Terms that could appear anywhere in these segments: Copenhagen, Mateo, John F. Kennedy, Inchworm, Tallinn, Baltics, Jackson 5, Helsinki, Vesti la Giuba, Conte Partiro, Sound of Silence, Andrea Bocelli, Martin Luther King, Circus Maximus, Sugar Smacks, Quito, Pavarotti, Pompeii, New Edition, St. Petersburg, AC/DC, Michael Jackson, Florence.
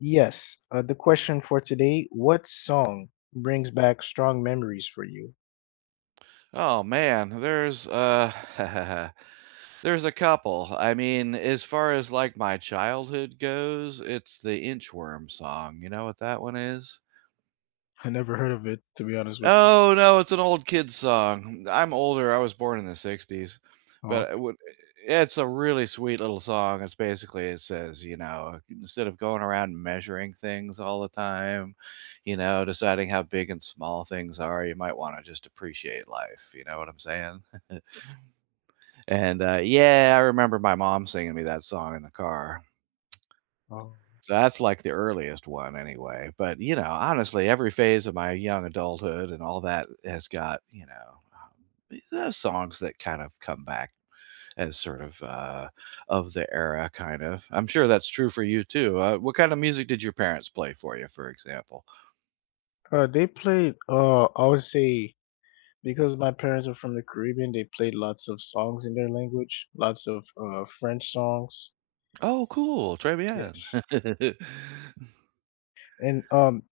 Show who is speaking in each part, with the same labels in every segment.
Speaker 1: Yes, the question for today, what song brings back strong memories for you?
Speaker 2: Oh man, there's there's a couple. I mean, as far as like my childhood goes, it's the Inchworm song. You know what that one is?
Speaker 1: I never heard of it, to be honest with you.
Speaker 2: Oh no, it's an old kid's song. I'm older. I was born in the 60s,
Speaker 1: Oh,
Speaker 2: but it's a really sweet little song. It's basically it says, you know, instead of going around measuring things all the time, you know, deciding how big and small things are, you might want to just appreciate life. You know what I'm saying? And yeah, I remember my mom singing me that song in the car.
Speaker 1: oh.
Speaker 2: So that's like the earliest one anyway. But, you know, honestly, every phase of my young adulthood and all that has got, songs that kind of come back as sort of the era kind of. I'm sure that's true for you too. What kind of music did your parents play for you, for example?
Speaker 1: They played, I would say, because my parents are from the Caribbean, they played lots of songs in their language, lots of French songs.
Speaker 2: Oh, cool. Très bien.
Speaker 1: Yes. And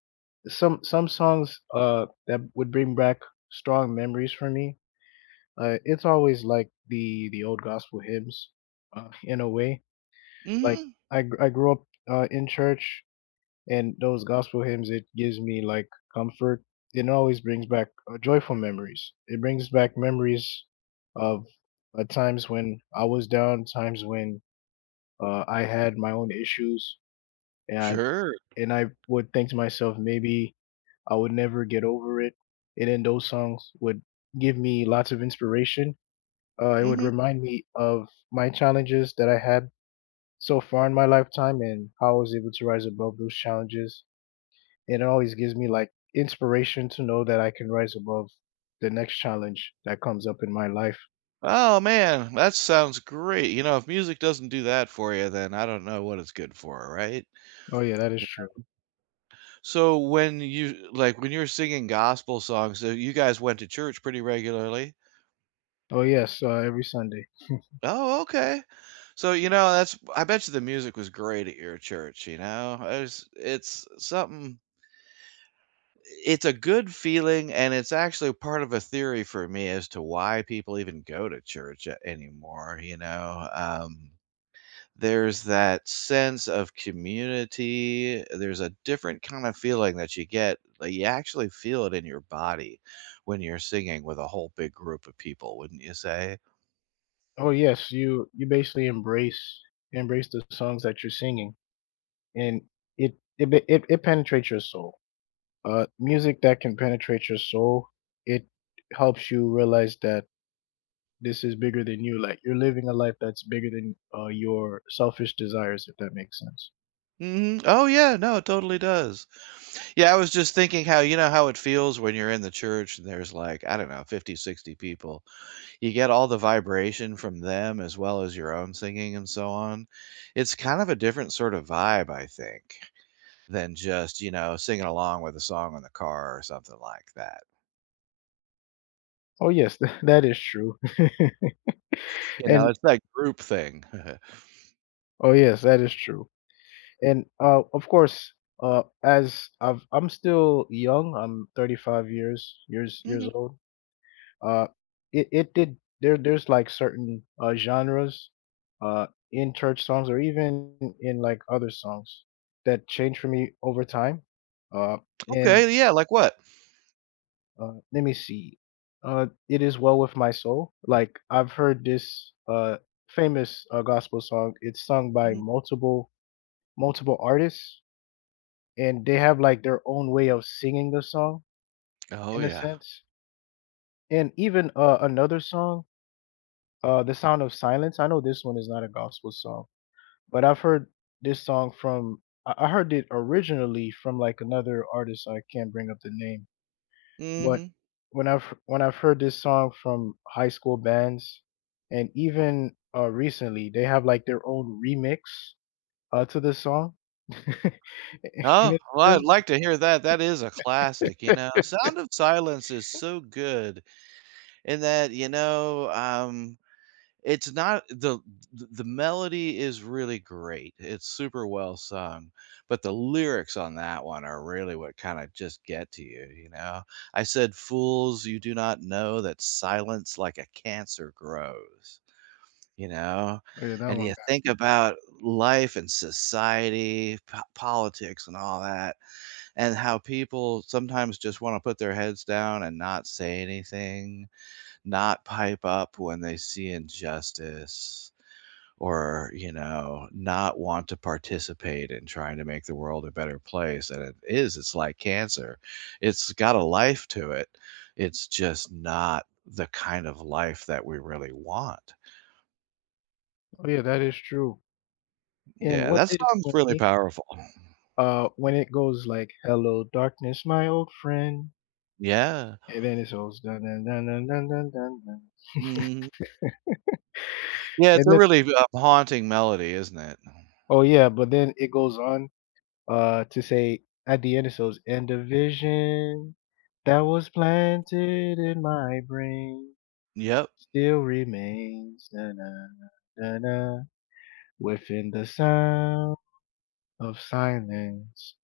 Speaker 1: Some songs that would bring back strong memories for me. It's always like the old gospel hymns, in a way. Like
Speaker 2: Mhm.
Speaker 1: I grew up in church, and those gospel hymns, it gives me like comfort. It always brings back joyful memories. It brings back memories of times when I was down, times when I had my own issues, and
Speaker 2: Sure.
Speaker 1: and I would think to myself, maybe I would never get over it. And then those songs would give me lots of inspiration. It would
Speaker 2: Mhm.
Speaker 1: remind me of my challenges that I had so far in my lifetime and how I was able to rise above those challenges. And it always gives me like inspiration to know that I can rise above the next challenge that comes up in my life.
Speaker 2: Oh, man, that sounds great. You know, if music doesn't do that for you, then I don't know what it's good for, right?
Speaker 1: Oh yeah, that is
Speaker 2: Yeah.
Speaker 1: true.
Speaker 2: So when you're singing gospel songs, so you guys went to church pretty regularly?
Speaker 1: Oh yes, every Sunday.
Speaker 2: Oh, okay. So, you know, that's I bet you the music was great at your church, you know? It's something it's a good feeling and it's actually part of a theory for me as to why people even go to church anymore, you know? There's that sense of community. There's a different kind of feeling that you get. Like you actually feel it in your body when you're singing with a whole big group of people, wouldn't you say?
Speaker 1: Oh yes, you basically embrace the songs that you're singing, and it penetrates your soul. Music that can penetrate your soul, it helps you realize that this is bigger than you. Like you're living a life that's bigger than your selfish desires, if that makes sense.
Speaker 2: Mhm. Oh, yeah. No, it totally does. Yeah, I was just thinking how you know how it feels when you're in the church and there's like, I don't know, 50, 60 people, you get all the vibration from them as well as your own singing and so on. It's kind of a different sort of vibe, I think, than just, you know, singing along with a song in the car or something like that.
Speaker 1: Oh yes, that is true.
Speaker 2: You know,
Speaker 1: and
Speaker 2: it's that group thing.
Speaker 1: oh yes, that is true. And of course, I'm still young. I'm 35 years
Speaker 2: Mhm,
Speaker 1: old. Uh, it it did there. There's like certain genres uh, in church songs or even in like other songs that change for me over time. Uh, and
Speaker 2: okay, yeah, like what?
Speaker 1: Let me see. It is well with my soul. Like I've heard this famous gospel song. It's sung by
Speaker 2: Mhm.
Speaker 1: multiple artists, and they have like their own way of singing the song
Speaker 2: Oh,
Speaker 1: in a
Speaker 2: yeah.
Speaker 1: sense. And even another song, "The Sound of Silence." I know this one is not a gospel song, but I've heard this song from. I heard it originally from like another artist. So I can't bring up the name. But
Speaker 2: Mhm.
Speaker 1: when I've heard this song from high school bands and even, recently, they have, like, their own remix, to this song. And
Speaker 2: Oh,
Speaker 1: it's
Speaker 2: well,
Speaker 1: it's
Speaker 2: I'd like to hear that. That is a classic, you
Speaker 1: like
Speaker 2: know? Sound of Silence is so good in that, It's not the the melody is really great, it's super well sung, but the lyrics on that one are really what kinda just get to you, you know? I said, "Fools, you do not know that silence like a cancer grows," you know?
Speaker 1: oh, yeah, that
Speaker 2: And
Speaker 1: one
Speaker 2: you
Speaker 1: got
Speaker 2: think about life and society, po politics and all that, and how people sometimes just wanna put their heads down and not say anything, not pipe up when they see injustice or, you know, not want to participate in trying to make the world a better place. And it is, it's like cancer. It's got a life to it. It's just not the kind of life that we really want.
Speaker 1: oh, yeah, that is true. And
Speaker 2: Yeah,
Speaker 1: what
Speaker 2: that
Speaker 1: did it
Speaker 2: song's
Speaker 1: for
Speaker 2: really
Speaker 1: me,
Speaker 2: powerful.
Speaker 1: when it goes like, "Hello, darkness, my old friend,"
Speaker 2: Yeah.
Speaker 1: and then it goes, "Dun, dun, dun, dun, dun, dun, dun, dun."
Speaker 2: Mhm. Yeah, it's
Speaker 1: And
Speaker 2: a
Speaker 1: then
Speaker 2: really, haunting melody, isn't it?
Speaker 1: oh, yeah, but then it goes on to say at the end it goes, "And the vision that was planted in my brain
Speaker 2: Yep.
Speaker 1: still remains, na, na, na, na, na, within the sound of silence."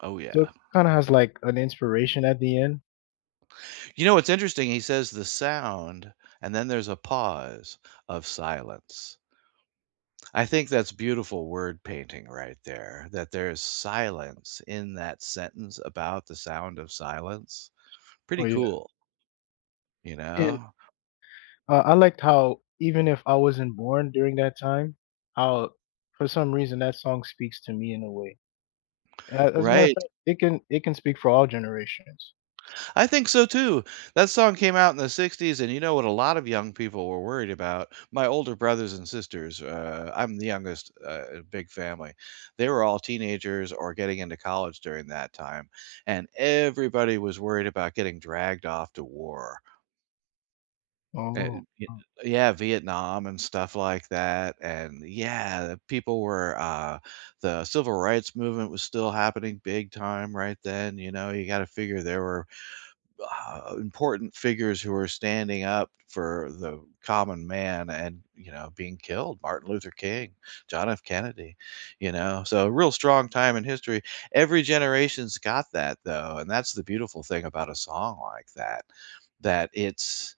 Speaker 2: Oh,
Speaker 1: So it
Speaker 2: yeah.
Speaker 1: kind of has like an inspiration at the end.
Speaker 2: You know, what's interesting, he says the sound, and then there's a pause of silence. I think that's beautiful word painting right there, that there is silence in that sentence about the sound of silence.
Speaker 1: Oh
Speaker 2: Pretty
Speaker 1: yeah,
Speaker 2: cool, you
Speaker 1: and
Speaker 2: know?
Speaker 1: I liked how even if I wasn't born during that time, how for some reason that song speaks to me in a way. As a matter of
Speaker 2: Right.
Speaker 1: fact, it can speak for all generations.
Speaker 2: I think so too. That song came out in the 60s, and you know what a lot of young people were worried about? My older brothers and sisters, I'm the youngest, in a big family. They were all teenagers or getting into college during that time, and everybody was worried about getting dragged off to war. Uh,
Speaker 1: Oh.
Speaker 2: y Yeah, Vietnam and stuff like that, and yeah, the people were, the civil rights movement was still happening big time right then, you know, you gotta figure there were, important figures who were standing up for the common man and, you know, being killed, Martin Luther King, John F. Kennedy, you know, so a real strong time in history. Every generation's got that though, and that's the beautiful thing about a song like that, that it's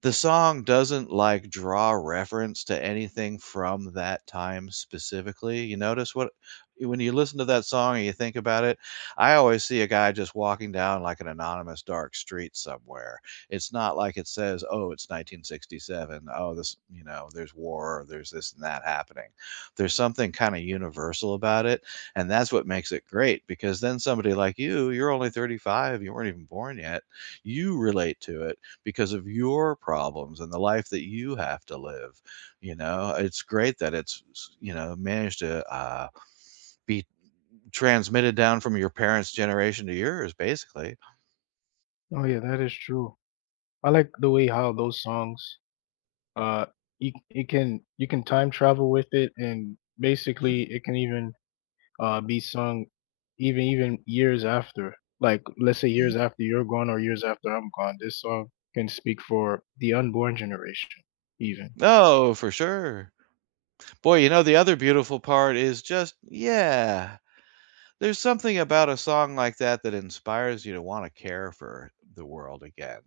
Speaker 2: the song doesn't, like, draw reference to anything from that time specifically. You notice what when you listen to that song and you think about it, I always see a guy just walking down, like, an anonymous dark street somewhere. It's not like it says, "Oh, it's 1967. Oh, this you know, there's war, or there's this and that happening." There's something kinda universal about it, and that's what makes it great because then somebody like you, you're only 35, you weren't even born yet, you relate to it because of your problems and the life that you have to live. You know, it's great that it's, you know, managed to be transmitted down from your parents' generation to yours, basically.
Speaker 1: Oh yeah, that is true. I like the way how those songs, uh, you, it can you can time travel with it, and basically it can even be sung, even years after. Like let's say
Speaker 2: Mhm.
Speaker 1: years after you're gone or years after I'm gone, this song can speak for the unborn generation, even.
Speaker 2: Oh, for sure. Boy, you know, the other beautiful part is just, yeah, there's something about a song like that that inspires you to want to care for the world again,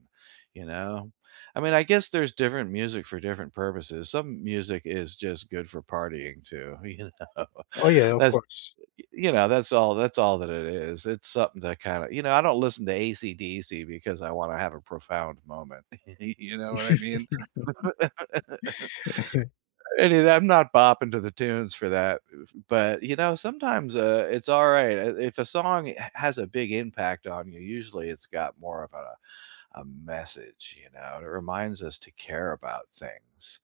Speaker 2: you know? I mean, I guess there's different music for different purposes. Some music is just good for partying too, you know.
Speaker 1: Oh yeah, of
Speaker 2: That's
Speaker 1: course.
Speaker 2: you know, that's all that it is. It's something to kinda you know, I don't listen to ACDC because I wanna have a profound moment. You know what I mean? And it I'm not bopping to the tunes for that, but, you know, sometimes, it's alright. I if a song h has a big impact on you, usually it's got more of a message, you know? It reminds us to care about things.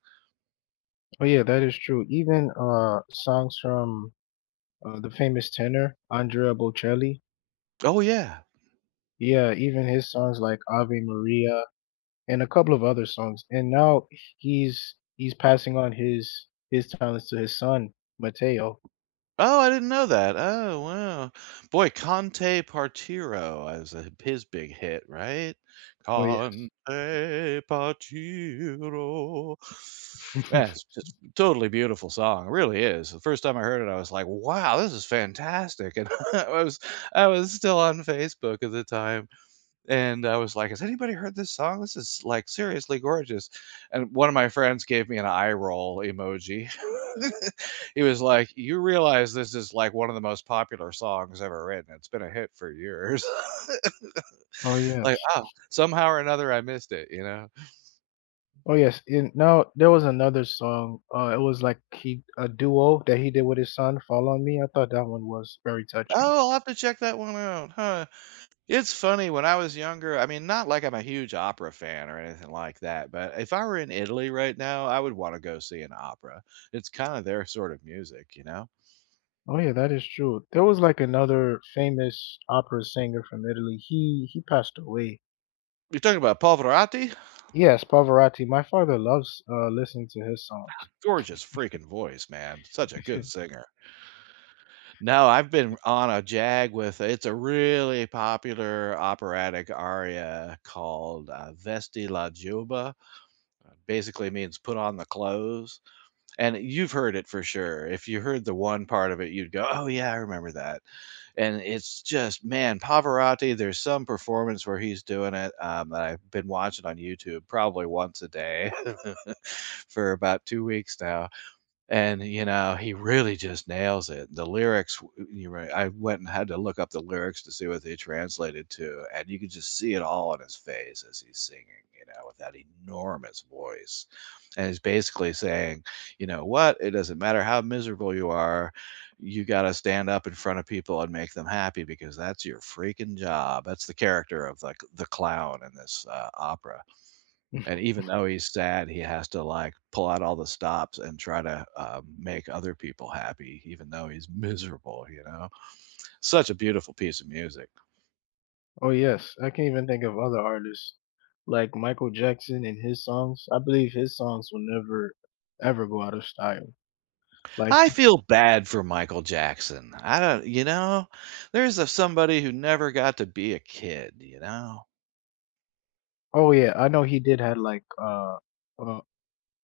Speaker 1: Oh yeah, that is true. Even songs from the famous tenor Andrea Bocelli.
Speaker 2: Oh, yeah.
Speaker 1: Yeah, even his songs like Ave Maria and a couple of other songs. And now he's passing on his talents to his son Mateo.
Speaker 2: Oh, I didn't know that. Oh, wow. Boy, Conte Partiro was a his big hit, right?
Speaker 1: Oh yes,
Speaker 2: Conte Partiro. Yeah, it's just totally beautiful song. It really is. The first time I heard it, I was like, "Wow, this is fantastic." And I was I was still on Facebook at the time. And I was like, "Has anybody heard this song? This is, like, seriously gorgeous." And one of my friends gave me an eye roll emoji. He was like, "You realize this is, like, one of the most popular songs ever written. It's been a hit for years."
Speaker 1: oh yeah,
Speaker 2: Like, "Oh, somehow or another I missed it," you know?
Speaker 1: oh yes. And now there was another song. It was like he a duo that he did with his son. Fall on me. I thought that one was very touching.
Speaker 2: "Oh, I'll have to check that one out, huh." It's funny, when I was younger I mean, not like I'm a huge opera fan or anything like that, but if I were in Italy right now, I would wanna go see an opera. It's kinda their sort of music, you know?
Speaker 1: Oh yeah, that is true. There was like another famous opera singer from Italy. He passed away.
Speaker 2: You're talking about Pavarotti?
Speaker 1: Yes, Pavarotti. My father loves listening to his songs.
Speaker 2: Gorgeous freaking voice, man. Such a good singer. No, I've been on a jag with it's a really popular operatic aria called, "Vesti la Giuba." Basically means "Put on the clothes." And you've heard it for sure. If you heard the one part of it, you'd go, "Oh yeah, I remember that." And it's just, man, Pavarotti, there's some performance where he's doing it, that I've been watching on YouTube probably once a day for about 2 weeks now. And, you know, he really just nails it. The lyrics, w you're right, I went and had to look up the lyrics to see what they translated to, and you could just see it all on his face as he's singing, you know, with that enormous voice. And he's basically saying, you know what? It doesn't matter how miserable you are, you gotta stand up in front of people and make them happy because that's your freaking job. That's the character of, like, the clown in this, opera. And even though he's sad, he has to like pull out all the stops and try to make other people happy, even though he's miserable, you know? Such a beautiful piece of music.
Speaker 1: Oh yes, I can even think of other artists like Michael Jackson and his songs. I believe his songs will never ever go out of style. Like
Speaker 2: I feel bad for Michael Jackson. I don't, you know, there's a, somebody who never got to be a kid, you know?
Speaker 1: oh yeah, I know he did had like a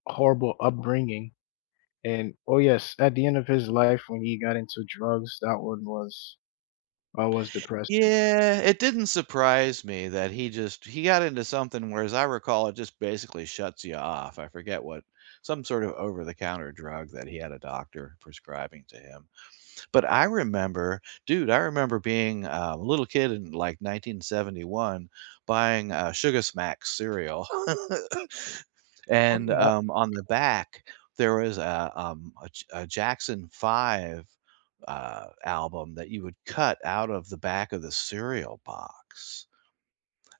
Speaker 1: horrible upbringing and oh yes, at the end of his life when he got into drugs, that one was I was depressing.
Speaker 2: Yeah, it didn't surprise me that he just he got into something where, as I recall, it just basically shuts you off. I forget what some sort of over the counter drug that he had a doctor prescribing to him. But I remember dude, I remember being, a little kid in, like, 1971 buying, Sugar Smacks cereal.
Speaker 1: Oh
Speaker 2: And,
Speaker 1: yeah.
Speaker 2: on the back, there was a Jackson 5, album that you would cut out of the back of the cereal box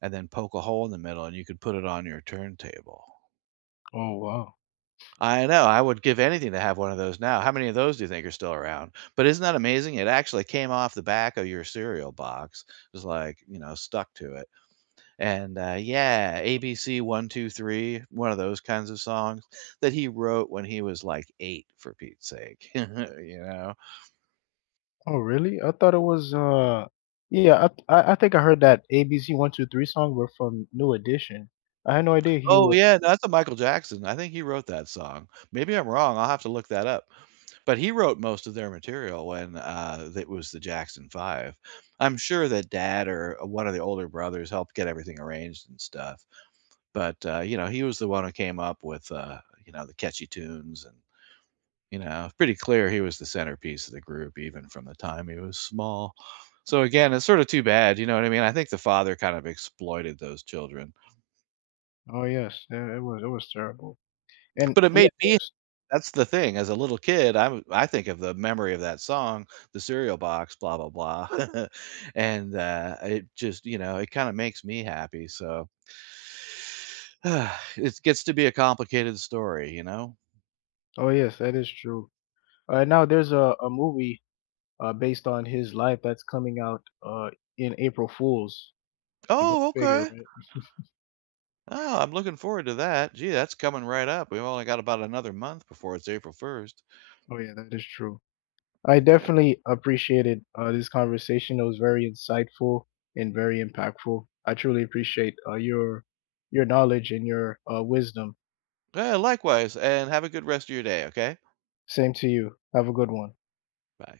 Speaker 2: and then poke a hole in the middle, and you could put it on your turntable.
Speaker 1: Oh wow.
Speaker 2: I know, I would give anything to have one of those now. How many of those do you think are still around? But isn't that amazing? It actually came off the back of your cereal box. It was like, you know, stuck to it. And yeah, ABC 123, one two three, one of those kinds of songs that he wrote when he was, like, 8 for Pete's sake, you know?
Speaker 1: Oh really? I thought it was yeah, I think I heard that ABC123 song were from New Edition. I had no idea he
Speaker 2: Oh,
Speaker 1: was
Speaker 2: yeah, no, that's a Michael Jackson. I think he wrote that song. Maybe I'm wrong, I'll have to look that up. But he wrote most of their material when, it was the Jackson 5. I'm sure that dad or one of the older brothers helped get everything arranged and stuff, but, you know, he was the one who came up with, you know, the catchy tunes and, you know, it's pretty clear he was the centerpiece of the group even from the time he was small. So, again, it's sort of too bad, you know what I mean? I think the father kind of exploited those children,
Speaker 1: oh yes, yeah, it was terrible. And
Speaker 2: but it
Speaker 1: yeah,
Speaker 2: made me
Speaker 1: there's
Speaker 2: that's the thing, as a little kid, I think of the memory of that song, the cereal box, blah blah blah, and, it just, you know, it kinda makes me happy, so it gets to be a complicated story, you know?
Speaker 1: oh yes, that is true. Now there's a movie based on his life that's coming out in April Fools. Go
Speaker 2: Oh,
Speaker 1: figure,
Speaker 2: okay.
Speaker 1: right?
Speaker 2: Oh, I'm looking forward to that. Gee, that's coming right up. We've only got about another month before it's April 1st.
Speaker 1: Oh yeah, that is true. I
Speaker 2: Yep.
Speaker 1: definitely appreciated this conversation. It was very insightful and very impactful. I truly appreciate your knowledge and your wisdom.
Speaker 2: Yeah, likewise, and have a good rest of your day, okay?
Speaker 1: Same to you. Have a good one.
Speaker 2: Bye.